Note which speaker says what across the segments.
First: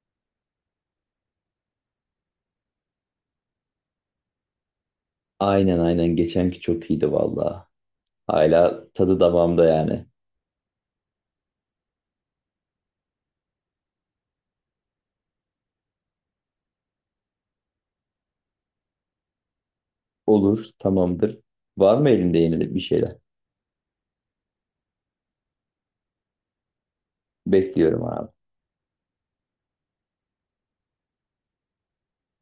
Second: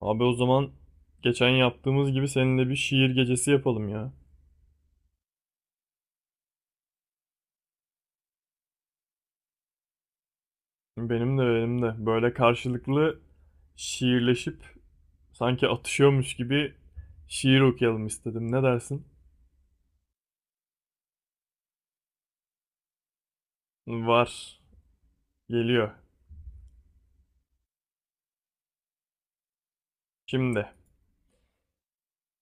Speaker 1: Abi o zaman geçen yaptığımız gibi seninle bir şiir gecesi yapalım ya.
Speaker 2: Aynen, aynen, geçenki çok iyiydi valla. Hala tadı damağımda yani.
Speaker 1: Benim de. Böyle karşılıklı şiirleşip sanki atışıyormuş gibi şiir okuyalım istedim. Ne dersin?
Speaker 2: Olur, tamamdır. Var mı elinde yeni de bir şeyler?
Speaker 1: Var. Geliyor.
Speaker 2: Bekliyorum abi.
Speaker 1: Şimdi.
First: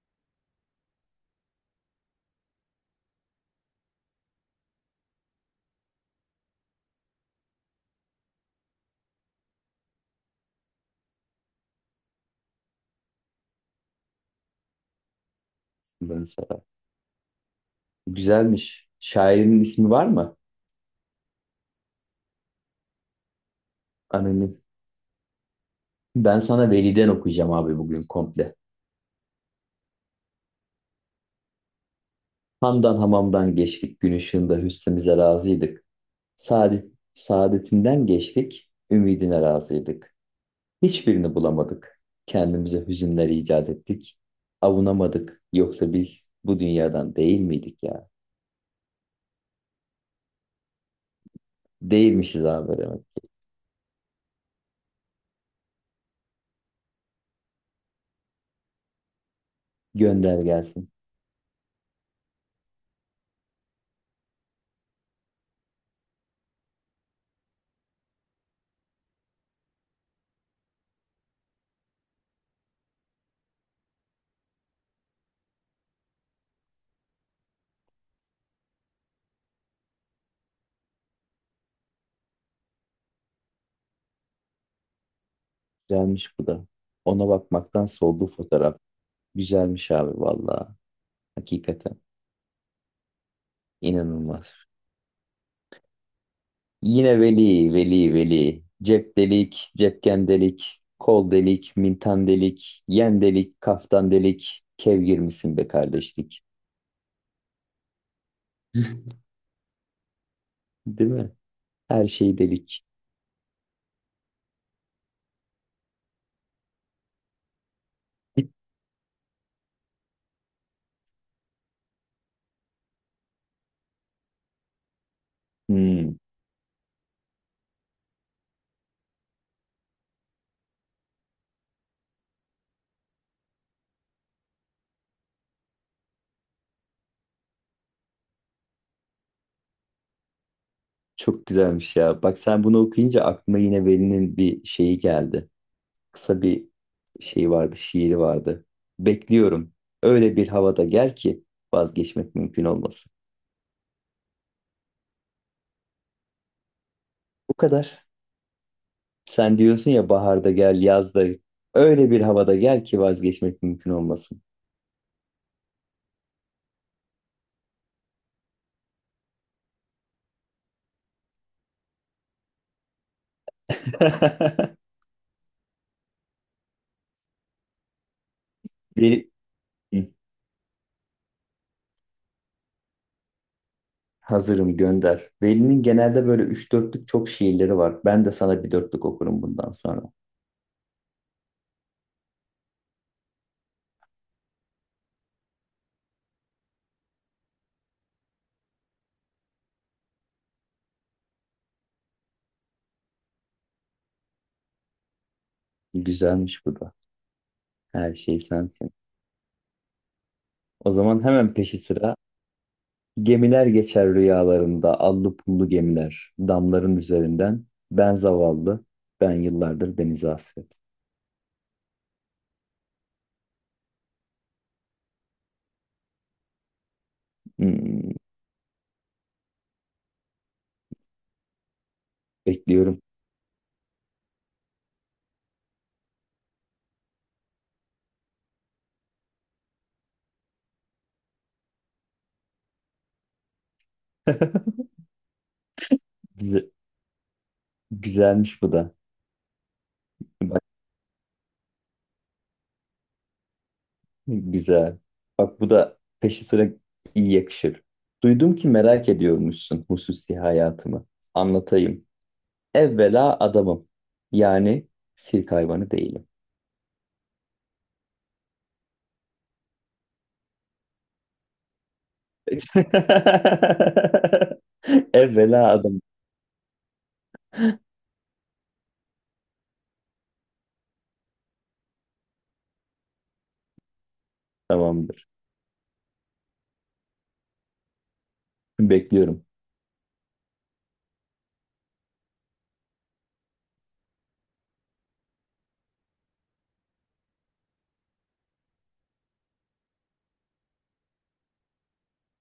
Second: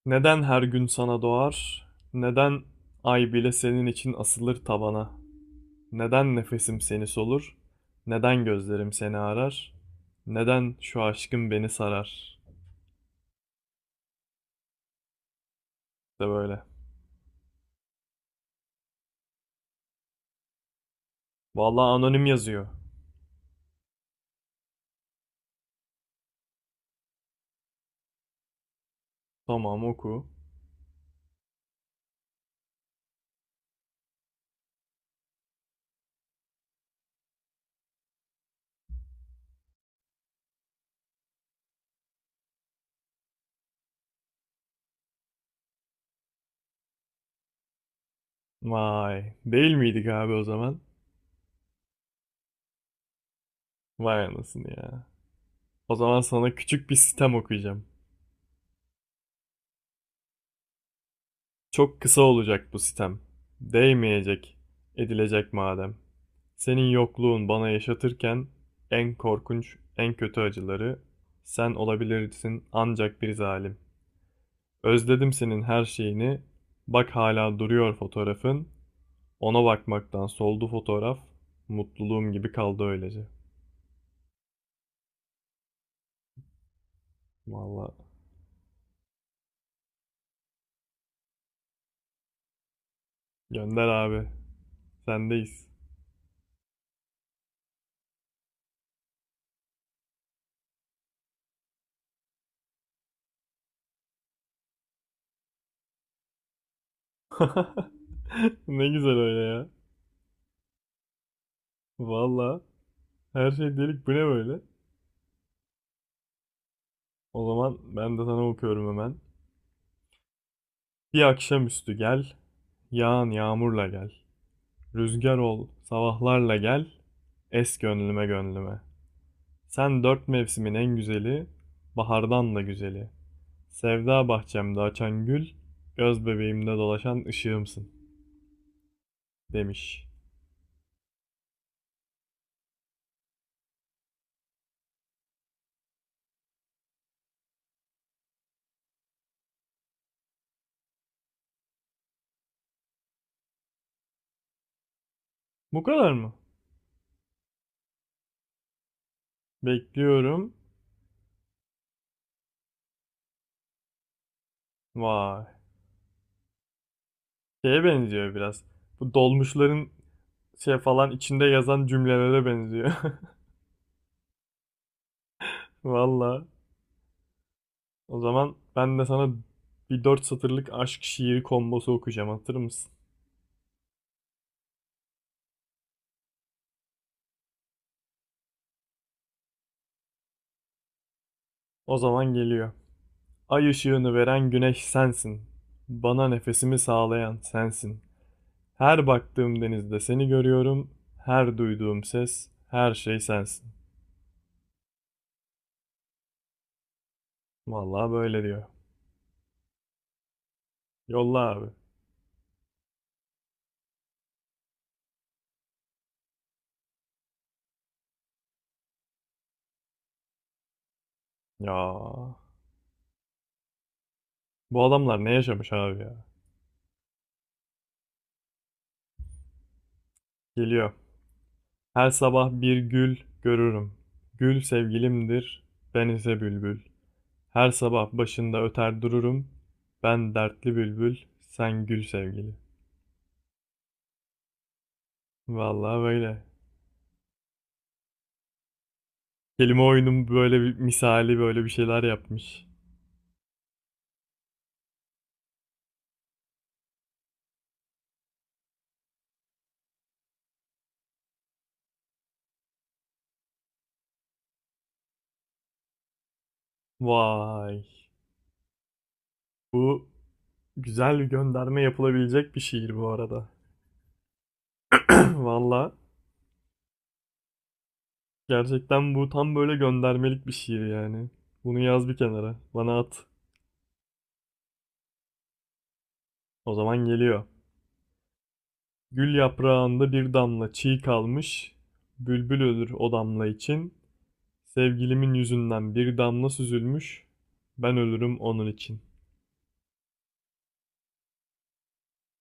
Speaker 1: Neden her gün sana doğar? Neden ay bile senin için asılır tavana? Neden nefesim seni solur? Neden gözlerim seni arar? Neden şu aşkın beni sarar?
Speaker 2: Ben
Speaker 1: İşte
Speaker 2: sana.
Speaker 1: böyle.
Speaker 2: Güzelmiş. Şairin ismi var mı?
Speaker 1: Vallahi anonim yazıyor.
Speaker 2: Anonim. Ben sana Veli'den okuyacağım abi bugün komple.
Speaker 1: Tamam, oku.
Speaker 2: Hamdan hamamdan geçtik. Gün ışığında hüsnümüze razıydık. Saadet, saadetinden geçtik. Ümidine razıydık. Hiçbirini bulamadık. Kendimize hüzünler icat ettik. Avunamadık. Yoksa biz bu dünyadan değil miydik ya?
Speaker 1: Vay. Değil miydik abi o zaman?
Speaker 2: Değilmişiz abi demek.
Speaker 1: Vay anasını ya. O zaman sana küçük bir sitem okuyacağım.
Speaker 2: Gönder gelsin.
Speaker 1: Çok kısa olacak bu sitem. Değmeyecek, edilecek madem. Senin yokluğun bana yaşatırken en korkunç, en kötü acıları sen olabilirsin ancak bir zalim. Özledim senin her şeyini. Bak hala duruyor fotoğrafın. Ona bakmaktan soldu fotoğraf. Mutluluğum gibi kaldı öylece.
Speaker 2: Güzelmiş bu da. Ona bakmaktan
Speaker 1: Vallahi
Speaker 2: soldu fotoğraf. Güzelmiş abi valla. Hakikaten.
Speaker 1: gönder abi.
Speaker 2: İnanılmaz.
Speaker 1: Sendeyiz.
Speaker 2: Yine veli, veli, veli. Cep delik, cepken delik. Kol delik, mintan delik. Yen delik, kaftan delik. Kev girmişsin be kardeşlik.
Speaker 1: Ne güzel öyle ya.
Speaker 2: Değil mi? Her şey
Speaker 1: Valla
Speaker 2: delik.
Speaker 1: her şey delik, bu ne böyle? O zaman ben de sana okuyorum hemen. Bir akşamüstü gel, yağan yağmurla gel. Rüzgar ol,
Speaker 2: Hmm.
Speaker 1: sabahlarla gel, es gönlüme gönlüme. Sen dört mevsimin en güzeli, bahardan da güzeli. Sevda bahçemde açan gül, göz bebeğimde dolaşan ışığımsın demiş.
Speaker 2: Çok güzelmiş ya. Bak sen bunu okuyunca aklıma yine Veli'nin bir şeyi geldi. Kısa bir şey vardı, şiiri vardı. Bekliyorum. Öyle bir havada gel ki vazgeçmek mümkün olmasın.
Speaker 1: Bu kadar mı?
Speaker 2: Bu kadar. Sen diyorsun ya baharda
Speaker 1: Bekliyorum.
Speaker 2: gel, yazda öyle bir havada gel ki vazgeçmek mümkün olmasın.
Speaker 1: Vay. Şeye benziyor biraz. Bu dolmuşların şey falan içinde yazan cümlelere benziyor. Valla. O zaman ben de
Speaker 2: Veli.
Speaker 1: sana bir
Speaker 2: Hı,
Speaker 1: dört satırlık aşk şiiri kombosu okuyacağım. Hatır mısın?
Speaker 2: hazırım, gönder. Veli'nin genelde böyle üç dörtlük çok şiirleri var. Ben de sana bir dörtlük okurum bundan sonra.
Speaker 1: O zaman geliyor. Ay ışığını veren güneş sensin. Bana nefesimi sağlayan sensin. Her baktığım denizde seni görüyorum. Her duyduğum ses, her şey sensin.
Speaker 2: Güzelmiş bu da.
Speaker 1: Vallahi
Speaker 2: Her şey
Speaker 1: böyle diyor.
Speaker 2: sensin. O zaman
Speaker 1: Yolla
Speaker 2: hemen
Speaker 1: abi.
Speaker 2: peşi sıra. Gemiler geçer rüyalarında, allı pullu gemiler, damların üzerinden. Ben zavallı, ben yıllardır denize hasret.
Speaker 1: Ya. Bu adamlar ne yaşamış abi ya?
Speaker 2: Hmm,
Speaker 1: Geliyor. Her sabah bir
Speaker 2: bekliyorum.
Speaker 1: gül görürüm. Gül sevgilimdir, ben ise bülbül. Her sabah başında öter dururum. Ben dertli bülbül, sen gül sevgili. Vallahi böyle.
Speaker 2: Güze- güzelmiş bu da.
Speaker 1: Kelime oyunun böyle
Speaker 2: Bak,
Speaker 1: bir misali, böyle bir şeyler yapmış.
Speaker 2: güzel. Bak bu da peşi sıra iyi yakışır. Duydum ki merak ediyormuşsun hususi hayatımı. Anlatayım. Evvela adamım. Yani sirk hayvanı değilim.
Speaker 1: Vay. Bu, güzel bir gönderme yapılabilecek bir şiir bu arada.
Speaker 2: Evvela
Speaker 1: Vallahi
Speaker 2: adam,
Speaker 1: gerçekten bu tam böyle göndermelik bir şiir yani. Bunu yaz bir kenara. Bana at.
Speaker 2: tamamdır.
Speaker 1: O zaman geliyor. Gül
Speaker 2: Bekliyorum.
Speaker 1: yaprağında bir damla çiğ kalmış, bülbül ölür o damla için. Sevgilimin yüzünden bir damla süzülmüş, ben ölürüm onun için.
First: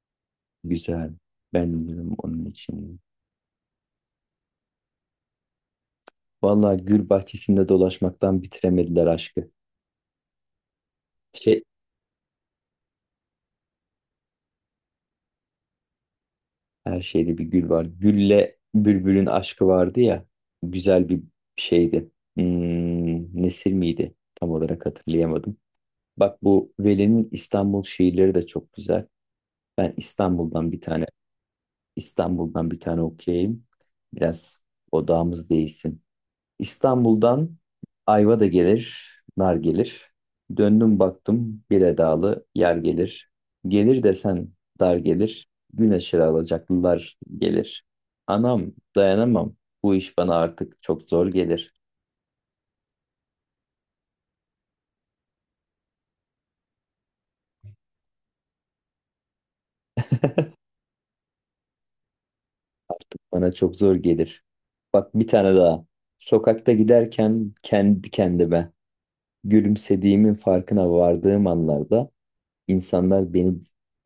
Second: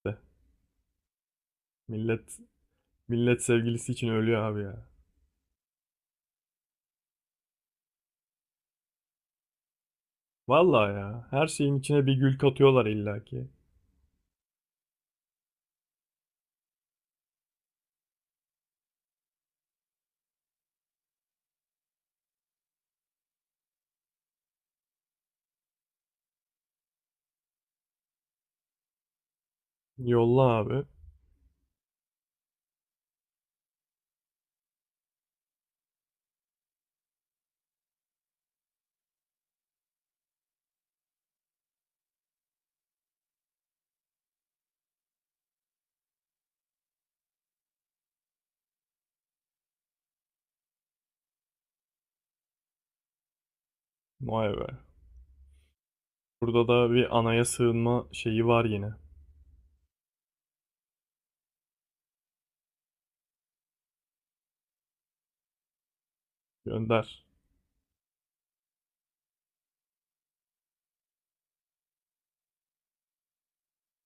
Speaker 1: De.
Speaker 2: Güzel. Ben diyorum
Speaker 1: Millet,
Speaker 2: onun için.
Speaker 1: millet sevgilisi için ölüyor abi ya.
Speaker 2: Vallahi gül bahçesinde dolaşmaktan bitiremediler aşkı.
Speaker 1: Vallahi ya, her
Speaker 2: Şey,
Speaker 1: şeyin içine bir gül katıyorlar illaki.
Speaker 2: her şeyde bir gül var. Gülle bülbülün aşkı vardı ya. Güzel bir şeydi. Nesir miydi? Tam olarak hatırlayamadım. Bak bu Veli'nin İstanbul şiirleri de çok güzel. Ben
Speaker 1: Yolla
Speaker 2: İstanbul'dan bir
Speaker 1: abi.
Speaker 2: tane İstanbul'dan bir tane okuyayım. Biraz odağımız değişsin. İstanbul'dan ayva da gelir, nar gelir. Döndüm baktım bir edalı yer gelir. Gelir desen dar gelir, güneşe alacaklılar gelir. Anam dayanamam, bu iş bana artık çok zor gelir.
Speaker 1: Vay be. Burada da bir anaya sığınma şeyi var yine.
Speaker 2: Artık bana çok zor gelir. Bak bir tane daha. Sokakta
Speaker 1: Gönder.
Speaker 2: giderken kendi kendime gülümsediğimin farkına vardığım anlarda insanlar beni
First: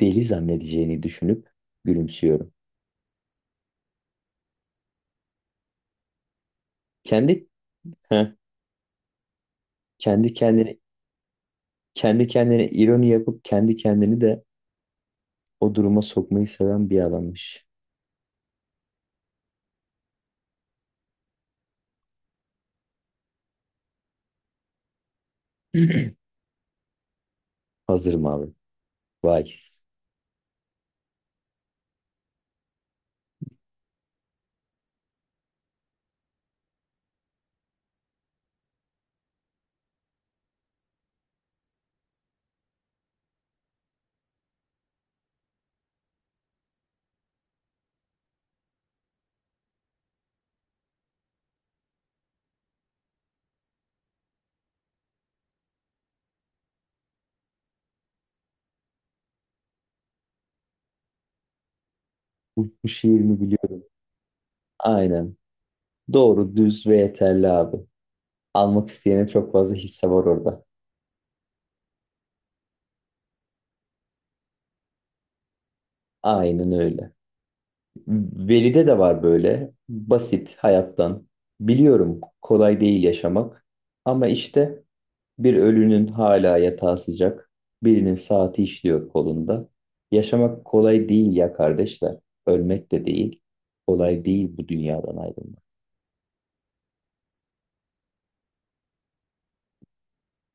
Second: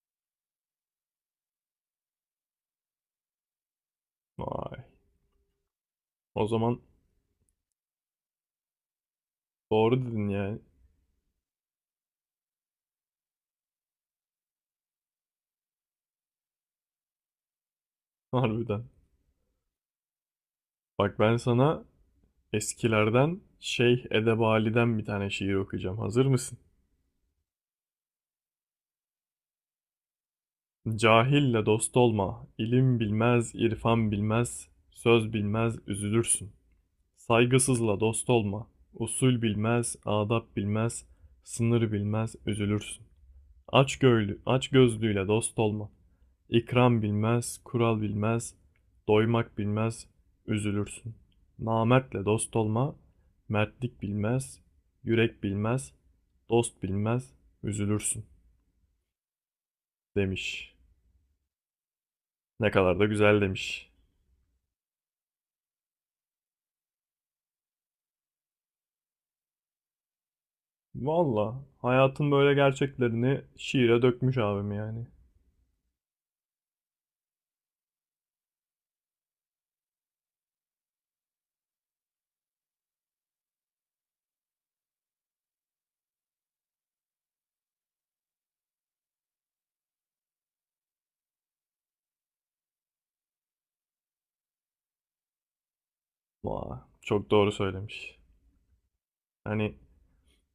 Speaker 2: deli zannedeceğini düşünüp gülümsüyorum.
Speaker 1: Vay. O zaman
Speaker 2: Kendi
Speaker 1: doğru dedin
Speaker 2: Kendi
Speaker 1: yani.
Speaker 2: kendine kendi kendine ironi yapıp kendi kendini de o duruma sokmayı seven bir adammış.
Speaker 1: Harbiden. Bak ben sana eskilerden Şeyh Edebali'den bir tane şiir okuyacağım. Hazır mısın?
Speaker 2: Hazırım abi. Vay.
Speaker 1: Cahille dost olma, ilim bilmez, irfan bilmez, söz bilmez, üzülürsün. Saygısızla dost olma, usul bilmez, adap bilmez, sınır bilmez, üzülürsün. Aç göğlü, aç gözlüyle dost olma. İkram bilmez, kural bilmez, doymak bilmez, üzülürsün. Namertle dost olma, mertlik bilmez, yürek bilmez, dost bilmez, üzülürsün demiş. Ne
Speaker 2: Bu
Speaker 1: kadar da
Speaker 2: şiirimi
Speaker 1: güzel
Speaker 2: biliyorum.
Speaker 1: demiş.
Speaker 2: Aynen. Doğru, düz ve yeterli abi. Almak isteyene çok fazla hisse var orada.
Speaker 1: Valla hayatın böyle gerçeklerini şiire dökmüş abim yani.
Speaker 2: Aynen öyle. Veli'de de var böyle. Basit hayattan. Biliyorum kolay değil yaşamak. Ama işte bir ölünün hala yatağı sıcak, birinin saati işliyor kolunda. Yaşamak kolay değil ya kardeşler. Ölmek de değil. Kolay değil bu dünyadan ayrılmak.
Speaker 1: Vay, çok doğru söylemiş. Hani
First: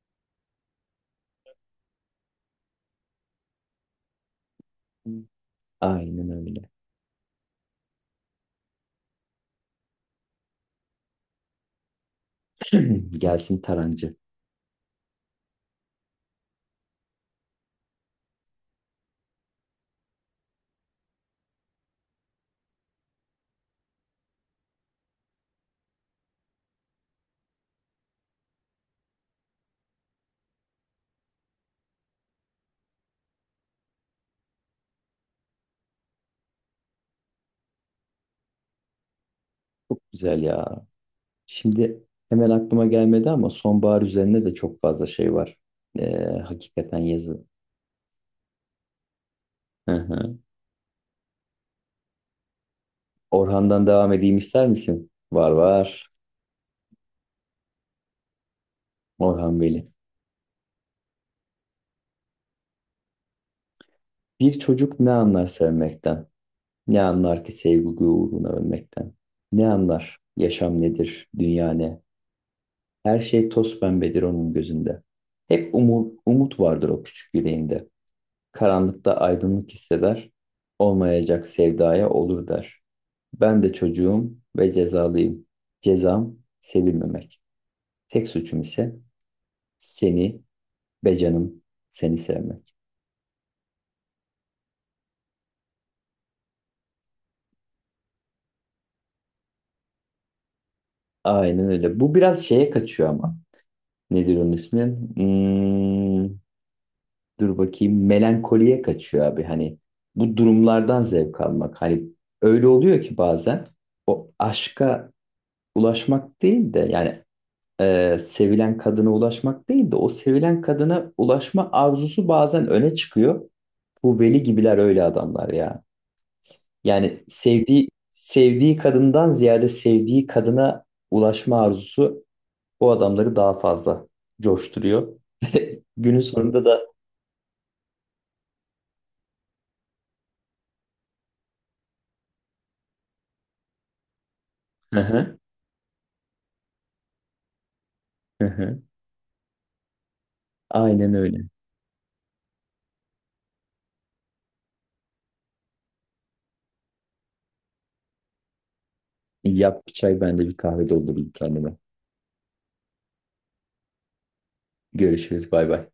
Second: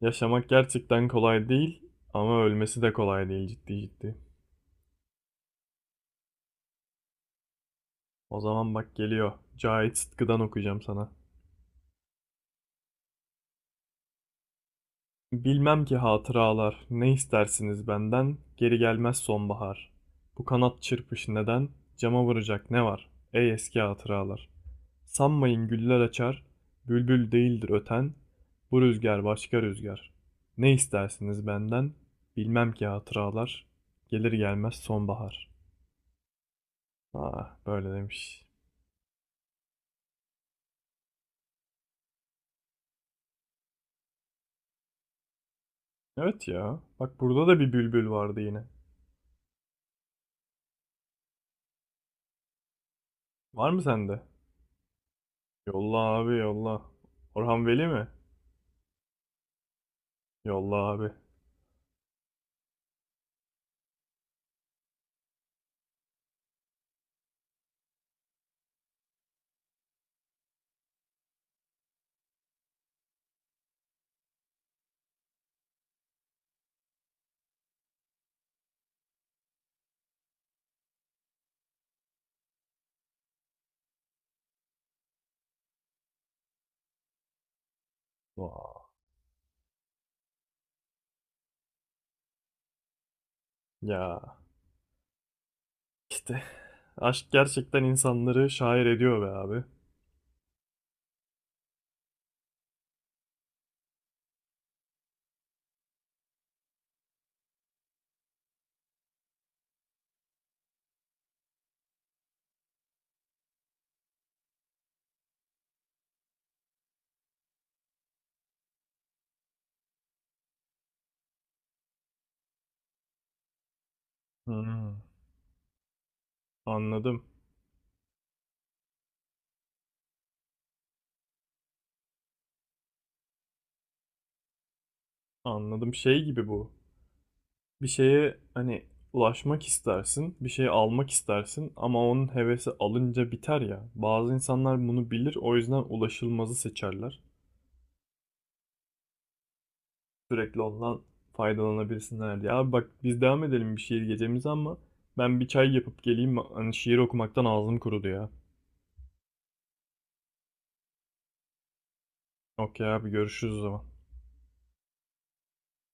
Speaker 1: yaşamak gerçekten kolay değil ama ölmesi de kolay değil, ciddi ciddi.
Speaker 2: Aynen öyle.
Speaker 1: O zaman bak geliyor. Cahit Sıtkı'dan okuyacağım sana.
Speaker 2: Gelsin Tarancı.
Speaker 1: Bilmem ki hatıralar, ne istersiniz benden, geri gelmez sonbahar. Bu kanat çırpış neden, cama vuracak ne var, ey eski hatıralar. Sanmayın güller açar, bülbül değildir öten, bu rüzgar başka rüzgar. Ne istersiniz benden, bilmem ki hatıralar, gelir gelmez sonbahar. Ah, böyle demiş.
Speaker 2: Çok güzel ya. Şimdi hemen aklıma gelmedi ama sonbahar üzerine de çok fazla şey var.
Speaker 1: Evet ya,
Speaker 2: Hakikaten
Speaker 1: bak
Speaker 2: yazı.
Speaker 1: burada da bir bülbül vardı yine.
Speaker 2: Hı hı.
Speaker 1: Var mı
Speaker 2: Orhan'dan devam
Speaker 1: sende?
Speaker 2: edeyim ister misin? Var,
Speaker 1: Yolla
Speaker 2: var.
Speaker 1: abi, yolla. Orhan Veli mi?
Speaker 2: Orhan Veli.
Speaker 1: Yolla abi.
Speaker 2: Bir çocuk ne anlar sevmekten? Ne anlar ki sevgi uğruna ölmekten? Ne anlar yaşam nedir, dünya ne? Her şey toz pembedir onun gözünde. Hep umut, umut vardır o küçük yüreğinde. Karanlıkta aydınlık hisseder, olmayacak sevdaya olur der. Ben de çocuğum ve cezalıyım. Cezam sevilmemek. Tek suçum
Speaker 1: Vaa.
Speaker 2: ise seni be canım seni sevmek.
Speaker 1: Ya işte aşk gerçekten insanları şair ediyor be abi.
Speaker 2: Aynen öyle. Bu biraz şeye kaçıyor ama. Nedir onun ismi? Hmm, Dur bakayım, melankoliye kaçıyor abi, hani bu durumlardan zevk almak, hani öyle oluyor ki bazen o aşka ulaşmak değil de yani sevilen kadına ulaşmak değil de o sevilen kadına ulaşma arzusu bazen öne çıkıyor. Bu veli gibiler
Speaker 1: Hmm.
Speaker 2: öyle adamlar ya.
Speaker 1: Anladım.
Speaker 2: Yani sevdiği kadından ziyade sevdiği kadına ulaşma arzusu o adamları daha fazla coşturuyor.
Speaker 1: Anladım.
Speaker 2: Günün
Speaker 1: Şey gibi
Speaker 2: sonunda
Speaker 1: bu.
Speaker 2: da
Speaker 1: Bir şeye hani ulaşmak istersin, bir şey almak istersin ama onun hevesi alınca biter ya. Bazı insanlar
Speaker 2: hı
Speaker 1: bunu bilir,
Speaker 2: hı.
Speaker 1: o yüzden ulaşılmazı seçerler,
Speaker 2: Hı hı.
Speaker 1: sürekli ondan
Speaker 2: Aynen öyle.
Speaker 1: faydalanabilsinler diye. Abi bak biz devam edelim bir şiir gecemize ama ben bir çay yapıp geleyim. Hani şiir okumaktan ağzım kurudu ya.
Speaker 2: Yap bir çay, ben de bir kahve doldurayım kendime.
Speaker 1: Okey abi, görüşürüz o zaman.
Speaker 2: Görüşürüz, bay bay.